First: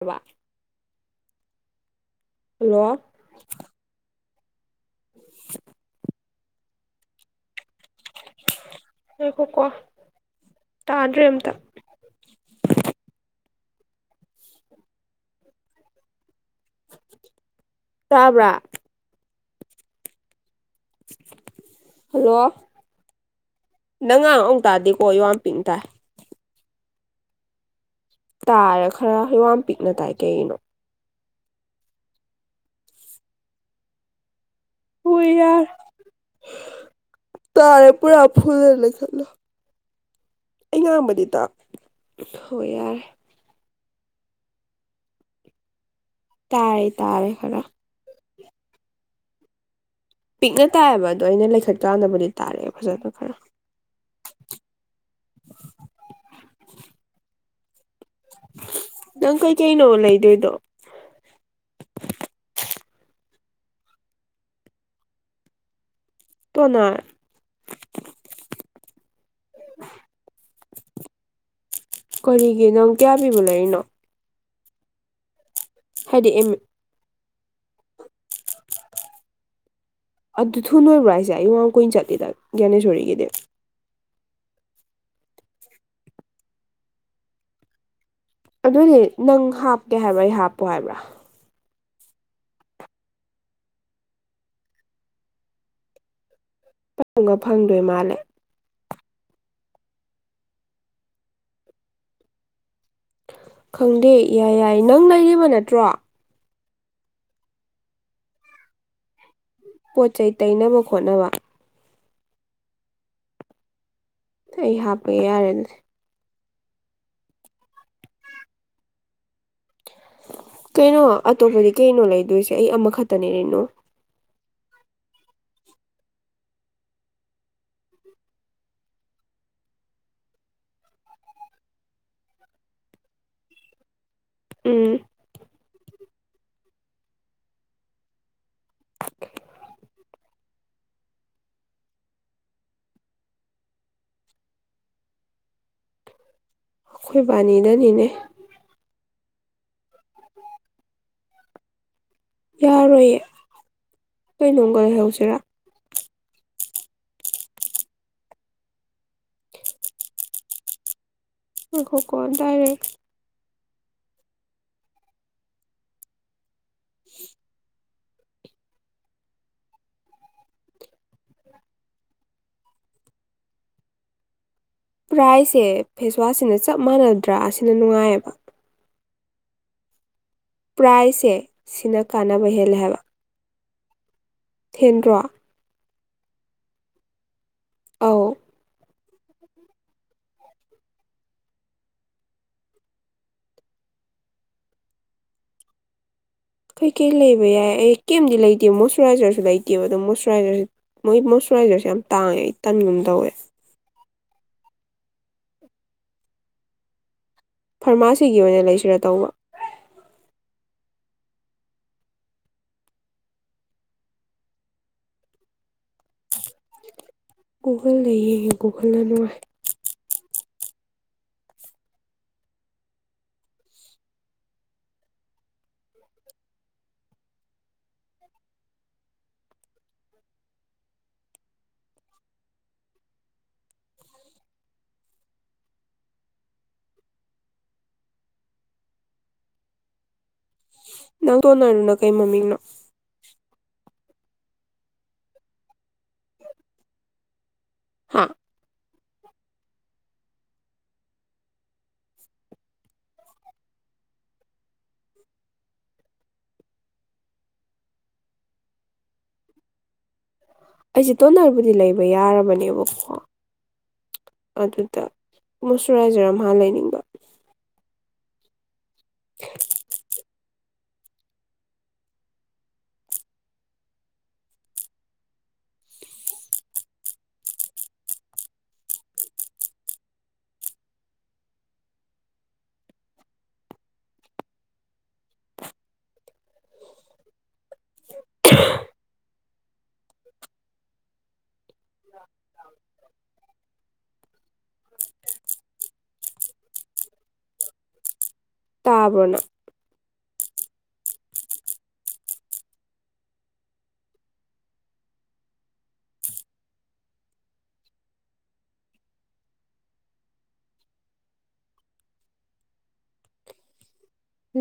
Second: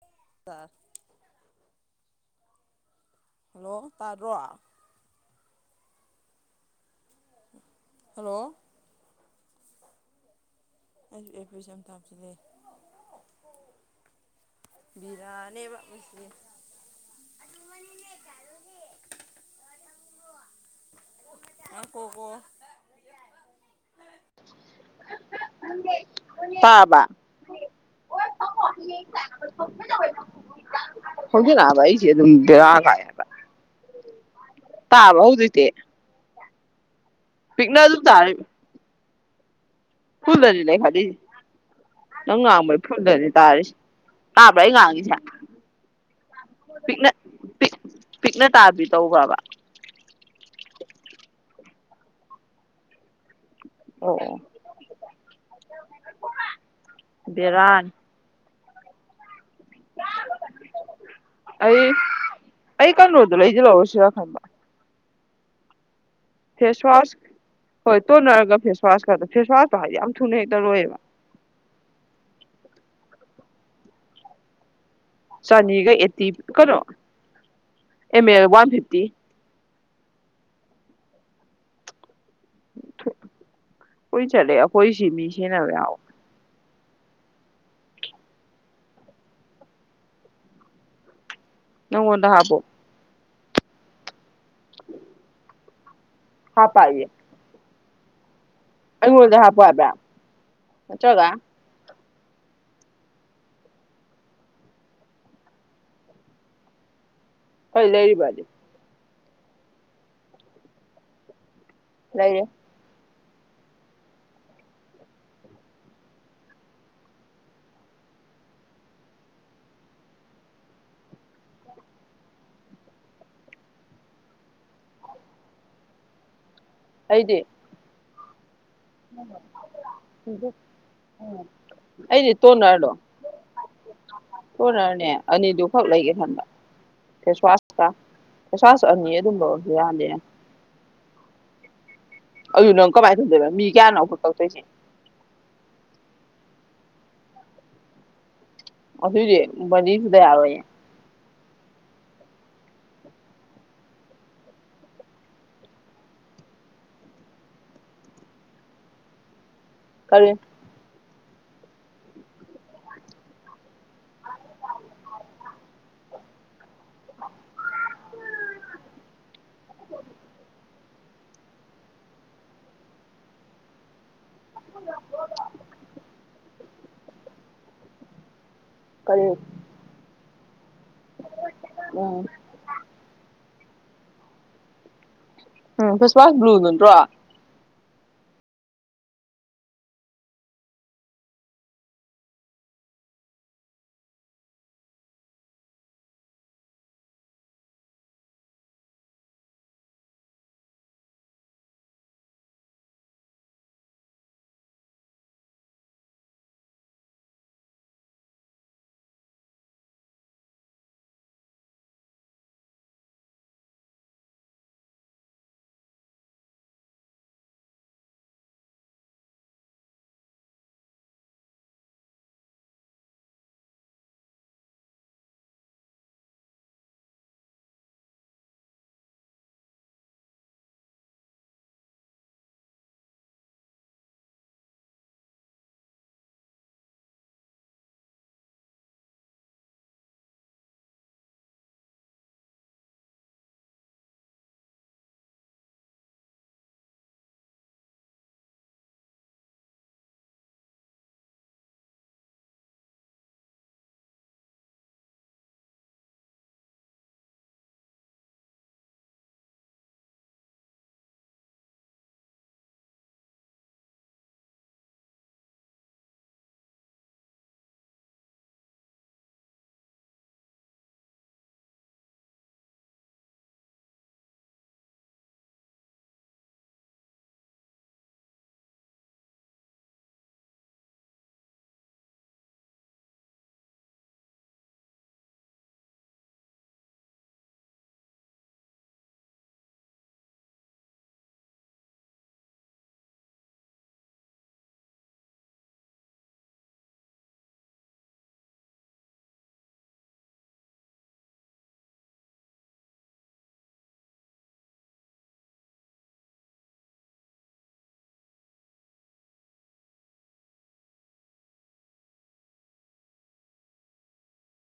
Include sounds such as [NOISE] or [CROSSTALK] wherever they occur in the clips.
ꯕꯥ ꯇꯥ hello hello ꯇꯥꯗ꯭ꯔꯣ [UNINTELLIGIBLE] ꯍꯜꯂꯣ ꯉꯥꯏꯈꯣꯀꯣ ꯇꯥꯗ꯭ꯔꯦ ꯑꯩꯖꯨ ꯑꯝꯇ ꯑꯦꯌꯔꯄꯤꯁ ꯑꯝ ꯍꯥꯞꯆꯤꯜꯂꯦ ꯕꯦꯔꯥꯅꯦꯕ ꯃꯁꯤ ꯇꯥꯕ꯭ꯔꯥ ꯍꯜꯂꯣ ꯅꯪ ꯉꯥꯡ ꯑꯃꯨꯛ ꯇꯥꯗꯦꯀꯣ ꯑꯩꯋꯥ ꯄꯤꯛꯅ ꯇꯥꯏ ꯇꯥꯔꯕꯥ ꯇꯥꯔꯦ ꯈꯔ ꯌꯣꯡ ꯌꯥꯝ ꯄꯤꯛꯅ ꯇꯥꯏ ꯀꯩꯒꯤꯅꯣ ꯒꯪꯗꯦ ꯅꯥꯕ ꯑꯩꯖꯦ ꯑꯗꯨꯝ ꯕꯦꯔꯥ ꯀꯥꯏ ꯍꯥꯏ ꯇꯥꯔꯕ ꯍꯣꯏ ꯍꯧꯖꯤꯛꯇꯤ ꯌꯥꯔꯦ ꯄꯤꯛꯅ ꯇꯥꯔꯦ ꯑꯗꯨꯝ ꯄꯨꯔꯥ ꯐꯨꯜꯗ ꯂꯩꯈꯠꯂꯣ ꯐꯨꯜꯗꯅꯤ ꯑꯩ ꯂꯩꯈꯠꯂꯤꯖꯤ ꯉꯥꯡꯕꯗꯤ ꯇꯥ ꯅꯪ ꯍꯣꯏ ꯉꯥꯡꯕ ꯌꯥꯔꯦ ꯐꯨꯜꯗꯅꯤ ꯇꯥꯔꯤꯁꯤ ꯇꯥꯕ꯭ꯔꯥ ꯑꯩ ꯉꯥꯡꯉꯤꯖꯦ ꯇꯥꯔꯦ ꯇꯥꯔꯦ ꯈꯔꯥ ꯄꯤꯛ ꯄꯤꯛꯅ ꯇꯥꯕꯤ ꯇꯧꯕ꯭ꯔꯥꯕ ꯄꯤꯛꯅ ꯇꯥꯏꯌꯦꯕ ꯑꯗꯣ ꯑꯩꯅ ꯂꯩꯈꯠ ꯀꯥꯟꯗꯕꯨꯗꯤ ꯇꯥꯔꯛꯑꯦ ꯐꯖꯅ ꯈꯔꯥ ꯑꯣ ꯕꯦꯔꯥꯅꯤ ꯅꯪ ꯀꯩꯀꯩꯅꯣ ꯂꯩꯗꯣꯏꯗꯣ ꯑꯩ ꯑꯩ ꯀꯩꯅꯣꯗꯣ ꯂꯩꯖꯤꯜꯍꯧꯔꯁꯤꯔ ꯈꯟꯕ ꯇꯣꯅꯔ ꯐꯦꯁꯋꯥꯁ ꯍꯣꯏ ꯇꯣꯟꯅꯔꯒ ꯐꯦꯁ ꯋꯥꯁꯀꯗꯣ ꯐꯦꯁꯋꯥꯁꯇꯣ ꯍꯥꯏꯗꯤ ꯌꯥꯝ ꯊꯨꯅ ꯍꯦꯛꯇ ꯂꯣꯏꯑꯦꯕ ꯀꯔꯤꯒꯤ ꯅꯪ ꯀꯌꯥ ꯄꯤꯕ ꯂꯩꯔꯤꯅꯣ ꯆꯅꯤꯒ ꯑꯦꯠꯇꯤ ꯍꯥꯏꯗꯤ ꯑꯦꯝ ꯀꯩꯅꯣ ꯑꯦꯝ ꯑꯦꯜ ꯋꯥꯟ ꯐꯤꯐꯇꯤ ꯑꯗꯨ ꯊꯨꯅ ꯂꯣꯏꯕ꯭ꯔꯣ ꯍꯥꯏꯁꯦ ꯑꯩ ꯌꯣꯡ ꯌꯥꯝ ꯀꯨꯏ ꯆꯠꯂꯤꯗ ꯒ꯭ꯌꯥꯅꯦꯁꯣꯔꯤꯒꯤꯗꯤ ꯀꯨꯏ ꯆꯠꯂꯦ ꯑꯩꯈꯣꯏ ꯁꯤ ꯃꯤꯁꯤꯖꯤꯟꯕ ꯌꯥꯎ ꯑꯗꯨꯏꯗꯤ ꯅꯪ ꯍꯥꯞꯀꯦ ꯍꯥꯏꯕ꯭ꯔꯥ ꯑꯩ ꯍꯥꯞꯄꯣ ꯍꯥꯏꯕ꯭ꯔꯥ ꯅꯪꯉꯣꯟꯗ ꯍꯥꯞꯄꯣ ꯍꯥꯞ ꯄꯥꯏꯌꯦ ꯐꯪꯒ ꯐꯪꯗꯣꯏ ꯃꯥꯜꯂꯦ ꯑꯩꯉꯣꯟꯗ ꯍꯥꯞꯄꯣ ꯍꯥꯏꯕ ꯅꯠꯇ꯭ꯔꯒ ꯈꯪꯗꯦ ꯌꯥꯏ ꯌꯥꯏ ꯅꯪ ꯂꯩꯔꯤꯕ ꯅꯠꯇ꯭ꯔꯣ ꯍꯣꯏ ꯂꯩꯔꯤꯕꯅꯤ ꯄꯣꯠ ꯆꯩ ꯇꯩꯅꯕ ꯈꯣꯠꯅꯕ ꯂꯩꯔꯦ ꯑꯩ ꯍꯥꯞꯄ ꯌꯥꯔꯦꯅꯦ ꯀꯩꯅꯣ ꯑꯇꯣꯞꯄꯗꯤ ꯀꯩꯅꯣ ꯂꯩꯗꯣꯏꯁꯦ ꯑꯩ ꯑꯃꯈꯛꯇꯅꯦꯔꯅꯣ ꯑꯩꯗꯤ [UNINTELLIGIBLE] ꯑꯩꯗꯤ ꯇꯣꯅꯥ꯭ꯔꯗꯣ ꯎꯝ ꯇꯣꯅꯥ꯭ꯔꯅꯦ ꯑꯅꯤꯗꯨ ꯈꯛ ꯂꯩꯒꯦ ꯈꯟꯕ ꯐꯦꯁꯋꯥꯁꯇ ꯐꯦꯁꯋꯥꯁ ꯑꯅꯤ ꯑꯗꯨꯝꯕ ꯌꯥꯗꯦ ꯑꯩꯌꯨ ꯅꯪ ꯀꯃꯥꯏ ꯇꯧꯗꯣꯏꯕ ꯃꯤ ꯀꯌꯥꯅꯣ ꯇꯧꯊꯣꯏꯁꯦ ꯑꯩꯈꯣꯏꯕꯥꯅꯤꯗꯅꯤꯅꯦ ꯑꯁꯨ ꯃꯖꯤꯁꯨꯗ ꯌꯥꯔ ꯑꯦ ꯌꯥꯔꯣꯏꯌꯦ ꯀꯩꯅꯣꯒ ꯂꯩꯍꯧꯁꯤꯔꯥ ꯀꯔꯤ ꯑꯥꯏꯈꯣꯀꯣ ꯗꯥꯏꯔꯦ [UNINTELLIGIBLE] [UNINTELLIGIBLE] ꯄ꯭ꯔꯥꯏꯁꯦ ꯐꯦꯁꯋꯥꯁꯁꯤꯅ ꯆꯞ ꯃꯥꯟꯅꯗ꯭ꯔꯥ ꯑꯁꯤꯅ ꯅꯨꯡꯉꯥꯏꯌꯦꯕ ꯀꯔꯤ ꯄ꯭ꯔꯥꯏꯖꯁꯦ ꯁꯤꯅ ꯎꯝ ꯀꯥꯟꯅꯕ ꯍꯦꯜꯂꯦ ꯍꯥꯏꯕ ꯊꯦꯟꯗ꯭ꯔꯣ ꯎꯝ ꯐꯁ ꯋꯥꯁ ꯕ꯭ꯂꯨ ꯅꯟꯠꯇ꯭ꯔꯣ ꯑꯧ ꯀꯩ ꯀꯩ ꯂꯩꯕ ꯌꯥꯏ ꯑꯩ ꯀꯩꯝꯗꯤ ꯂꯩꯇꯦ ꯃꯣꯏꯁꯆꯨꯔꯥꯏꯖꯔꯁꯨ ꯂꯩꯇꯦꯕ ꯑꯗꯣ ꯃꯣꯏꯆꯨꯔꯥꯏꯖꯔꯁ ꯃꯣꯏ ꯃꯣꯏꯆꯔꯥꯏꯖꯔꯁꯦ ꯌꯥꯝ ꯇꯥꯡꯉꯦ ꯑꯩ ꯇꯟꯒꯨꯝ ꯇꯧꯋꯦ ꯐꯥꯔꯃꯥꯁꯤꯒꯤ ꯑꯣꯏꯅ ꯂꯩꯁꯤꯔꯥ ꯇꯧꯕ ꯒꯨꯒꯜꯗ ꯌꯦꯡꯉꯦ ꯒꯨꯒꯜꯅ ꯅꯨꯡꯉꯥꯏ ꯅꯪ ꯇꯣꯟꯅꯔꯗꯨꯅ ꯀꯩ ꯃꯃꯤꯡꯅꯣ ꯍꯥꯥ ꯑꯩꯁꯦ ꯇꯣꯟꯅꯔꯕꯨꯗꯤ ꯂꯩꯕ ꯌꯥꯔꯕꯅꯦꯕꯀꯣ ꯑꯗꯨꯗ ꯃꯨꯁꯨꯨꯔꯥꯏꯖꯔꯥ ꯃꯍ ꯂꯩꯅꯤꯡꯕ [UNINTELLIGIBLE] ꯇꯥꯕ꯭ꯔꯣꯅꯪ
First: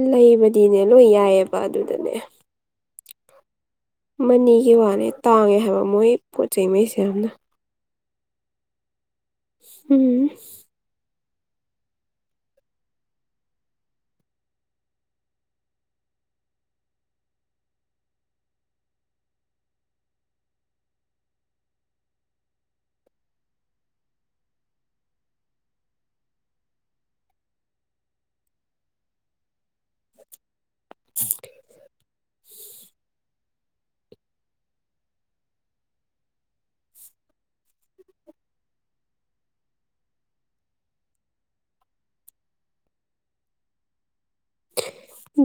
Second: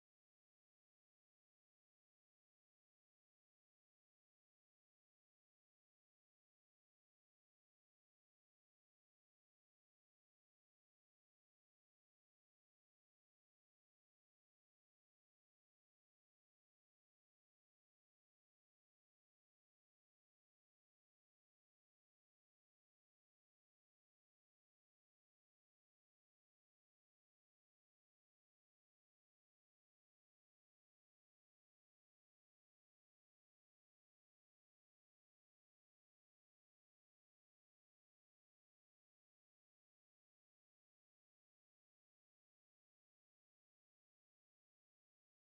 ꯂꯩꯕꯗꯤꯅꯦ ꯂꯣꯏ ꯌꯥꯏꯑꯕ ꯑꯗꯨꯗꯅꯦ ꯃꯅꯤꯒꯤ ꯋꯥꯅꯦ ꯇꯥꯡꯉꯦ ꯍꯥꯏꯕ ꯃꯣꯏ ꯄꯣꯠ ꯆꯩꯉꯩꯁꯦ ꯌꯥꯝꯅ ꯎꯝ [UNINTELLIGIBLE]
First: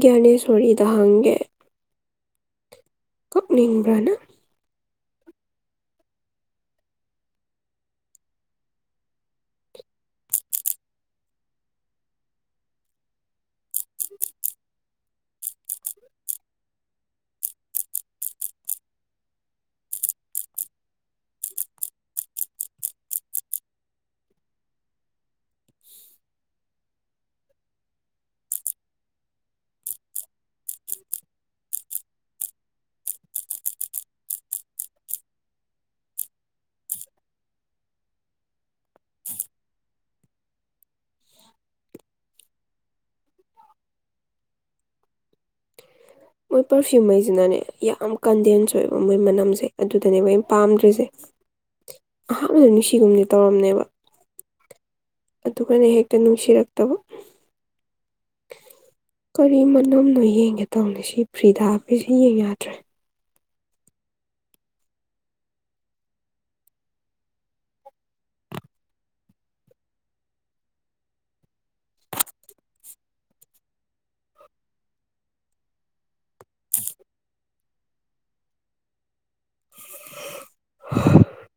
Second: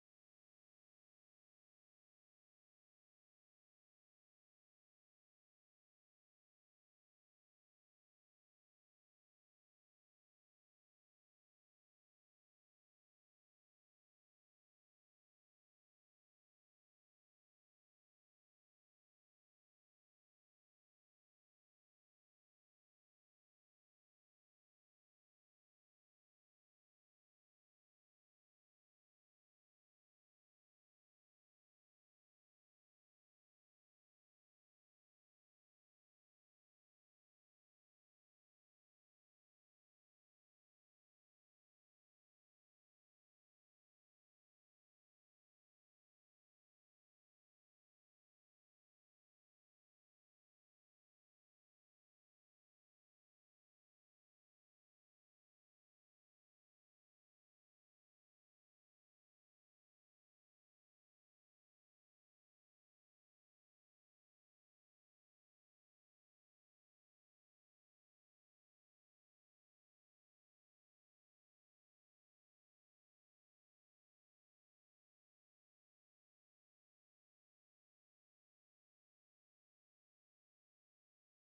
ꯒ꯭ꯌꯥꯅꯦꯁꯣꯔꯤꯗ ꯍꯪꯒꯦ ꯀꯛꯅꯤꯡꯕ꯭ꯔꯥꯅ ꯃꯣꯏ ꯄꯔꯐ꯭ꯤꯌꯨꯝ ꯍꯥꯏꯁꯤꯅꯅꯦ ꯌꯥꯝ ꯀꯟꯗꯦꯟꯁ ꯑꯣꯏꯕ ꯃꯣꯏ ꯃꯅꯝꯁꯦ ꯑꯗꯨꯗꯅꯦꯕꯩꯅ ꯄꯥꯝꯗ꯭ꯔꯤꯁꯦ ꯑꯩꯍꯥꯛꯅꯕꯗꯤ ꯅꯨꯡꯁꯤꯒꯨꯝꯗꯤ ꯇꯧꯔꯝꯅꯦꯕ ꯑꯗꯨꯒꯅ ꯍꯦꯛꯇ ꯅꯨꯡꯁꯤꯔꯛꯇꯕ ꯀꯔꯤ ꯃꯅꯝꯅꯣ ꯌꯦꯡꯒꯦ ꯇꯧꯅꯤ ꯁꯤ ꯐ꯭ꯔꯤꯗꯥꯕꯤꯁꯤ ꯌꯦꯡ ꯌꯥꯗ꯭ꯔꯦ [UNINTELLIGIBLE]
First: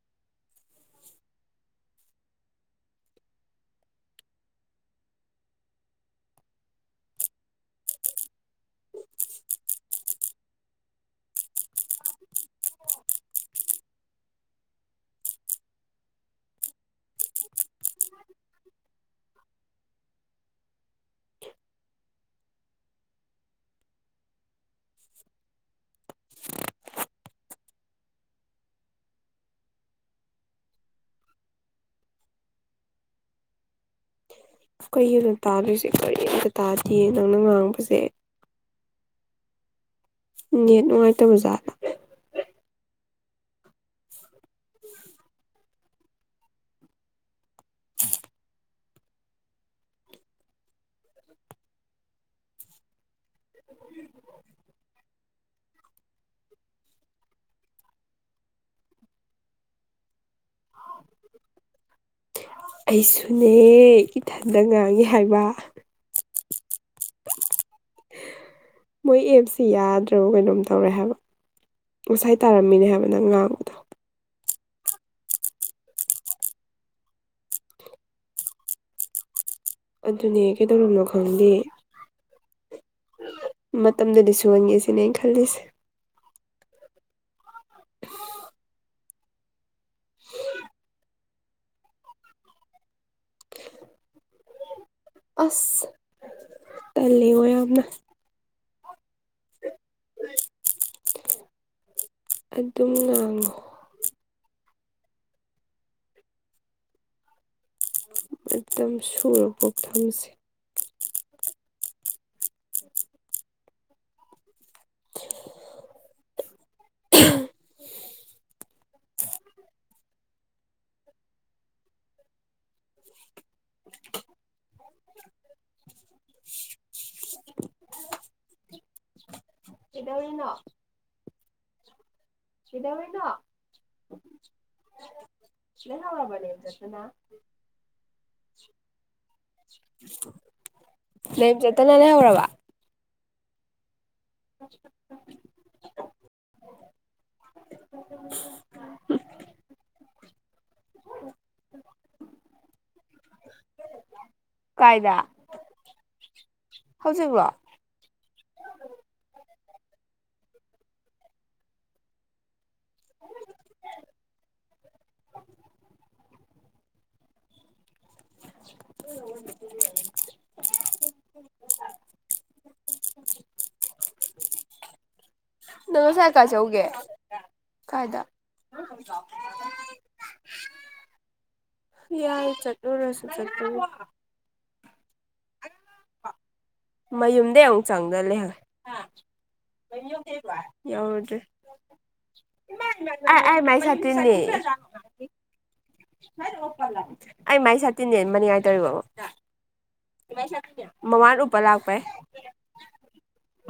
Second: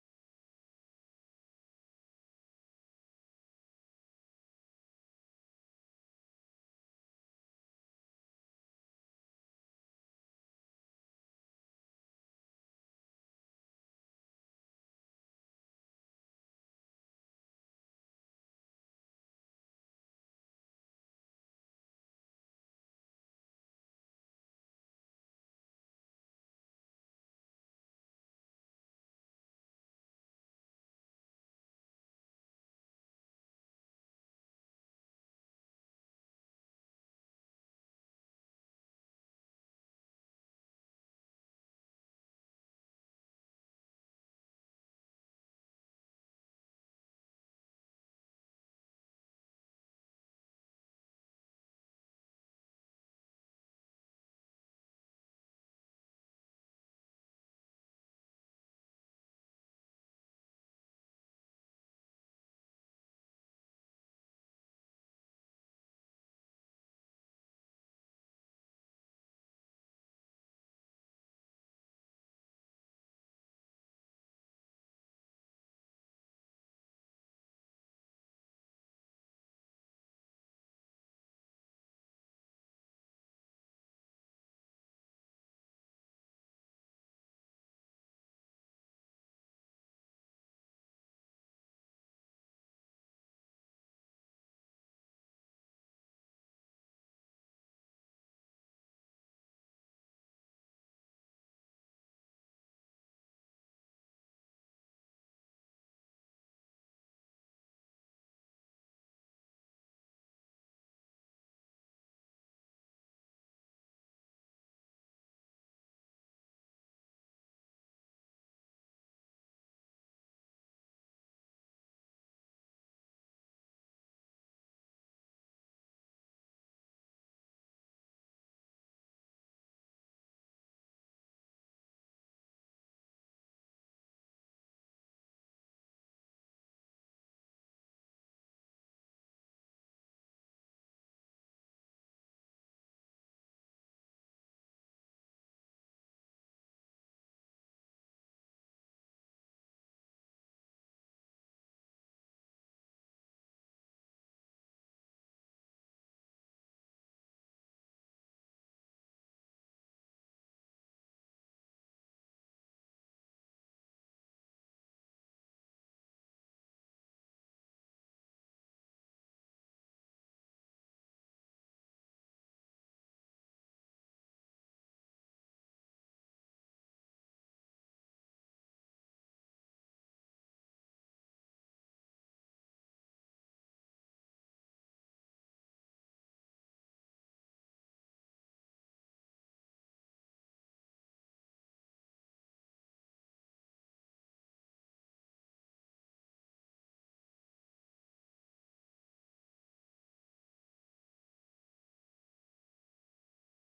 ꯀꯩꯒꯤꯅꯣ ꯇꯥꯗꯔꯤꯏꯁꯦ ꯀꯔꯤꯝꯇ ꯇꯥꯗꯦ ꯅꯪꯅ ꯉꯥꯡꯕꯁꯦ ꯅꯦꯠ ꯅꯨꯡꯉꯥꯏꯇꯕ ꯖꯥꯠꯂꯥ ꯑꯩꯁꯨꯅꯦ ꯏꯊꯟꯗ ꯉꯥꯡꯉꯤ ꯍꯥꯏꯕ ꯃꯣꯏ ꯑꯦꯞꯁꯤ ꯌꯥꯗ꯭ꯔꯕ ꯀꯩꯅꯣꯝ ꯇꯧꯔꯦ ꯍꯥꯏꯕ ꯉꯁꯥꯏ ꯇꯥꯔꯝꯃꯤꯅꯦ ꯍꯥꯏꯕ ꯅꯪ ꯉꯥꯡꯕꯗꯣ ꯑꯗꯨꯅꯦ ꯀꯩꯗꯧꯔꯤꯕꯅꯣ ꯈꯪꯗꯦ ꯃꯇꯝꯗꯨꯗ ꯁꯨꯍꯟꯒꯦ ꯁꯤꯅꯦ ꯑꯩꯅ ꯈꯜꯂꯤꯁꯦ ꯑꯁ ꯇꯜꯂꯦ ꯉꯣ ꯌꯥꯝꯅ [UNINTELLIGIBLE] ꯑꯗꯨꯝ ꯂꯥꯡꯉꯣ ꯑꯦꯝ ꯁꯨꯔ ꯄꯣꯛ ꯊꯝꯁꯦ ꯀꯩꯗꯧꯔꯤꯅꯣ ꯀꯩꯗꯧꯔꯤꯅꯣ [UNINTELLIGIBLE] [UNINTELLIGIBLE] ꯂꯩꯍꯧꯔꯕ [UNINTELLIGIBLE] [UNINTELLIGIBLE] ꯀꯥꯏꯗ ꯍꯧꯖꯤꯛꯂꯣ [UNINTELLIGIBLE] ꯅꯪ ꯉꯥꯁꯥꯏ ꯀꯥꯏ ꯆꯎꯒꯦ ꯀꯥꯏꯗ ꯌꯥꯔꯦ ꯆꯠꯂꯨꯔꯥꯁꯨ [UNINTELLIGIBLE] ꯃꯌꯨꯝꯗꯩ ꯑꯃꯨꯛ ꯆꯪꯗ ꯂꯩ [UNINTELLIGIBLE] ꯌꯥꯎꯗ꯭ꯔꯦ ꯑꯥꯢ ꯑꯩꯥꯏ ꯃꯥꯏ ꯁꯇꯤꯟꯅꯤ ꯑꯩ ꯃꯥꯏ ꯁꯥꯇꯤꯟꯅꯦ ꯃꯅꯤꯡꯉꯥꯏ ꯇꯧꯔꯤꯕ ꯃꯃꯥꯟ ꯎꯞꯄ ꯂꯥꯛꯄꯩ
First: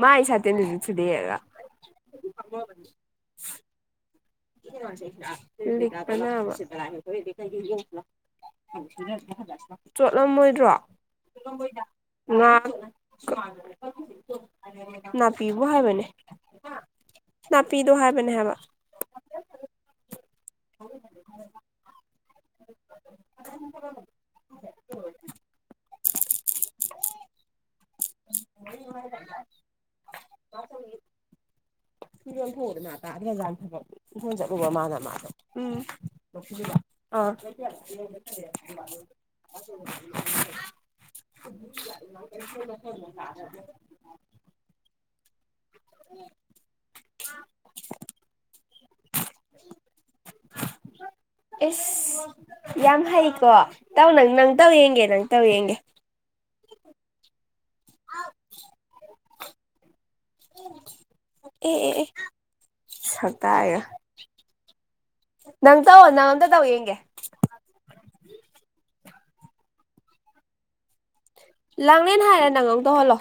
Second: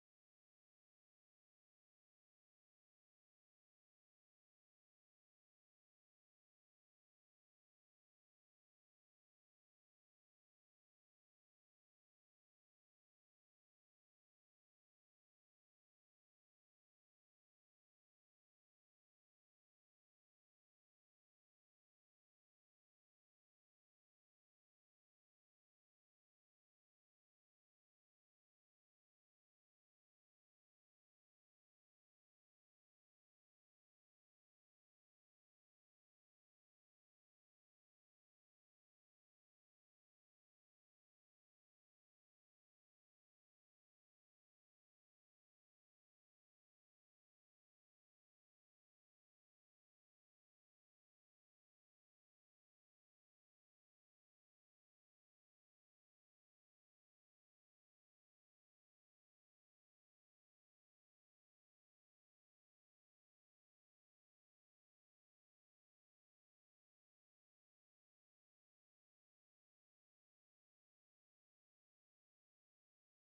ꯃꯥꯏ [UNINTELLIGIBLE] [UNINTELLIGIBLE] ꯆꯣꯠꯂꯝꯃꯣꯏꯗ꯭ꯔꯣ ꯉꯥ ꯅꯥꯄꯤꯕꯨ ꯍꯥꯏꯕꯅꯦ ꯅꯥꯄꯤꯗꯣ ꯍꯥꯏꯕꯅꯦ ꯍꯥꯏꯕ [INAUDIBLE] [UNINTELLIGIBLE] [UNINTELLIGIBLE] [UNINTELLIGIBLE] [UNINTELLIGIBLE] [UNINTELLIGIBLE] [UNINTELLIGIBLE] [UNINTELLIGIBLE] [UNINTELLIGIBLE] ꯏꯁꯁ ꯌꯥꯝ ꯍꯩꯀꯣ ꯇꯧ ꯅꯪ ꯅꯪ ꯇꯧ ꯌꯦꯡꯒꯦ ꯅꯪ ꯇꯧ ꯌꯦꯡꯒꯦ [UNINTELLIGIBLE] ꯑꯦ ꯑꯦ ꯁꯛꯇꯒ ꯅꯪ ꯇꯧꯑꯣ ꯅꯪ ꯑꯝꯇꯥ ꯇꯧ ꯌꯦꯡꯒꯦ ꯂꯥꯡꯂꯦꯟ ꯍꯥꯏꯔ ꯅꯪ ꯑꯧ ꯇꯧꯍꯜꯂꯣ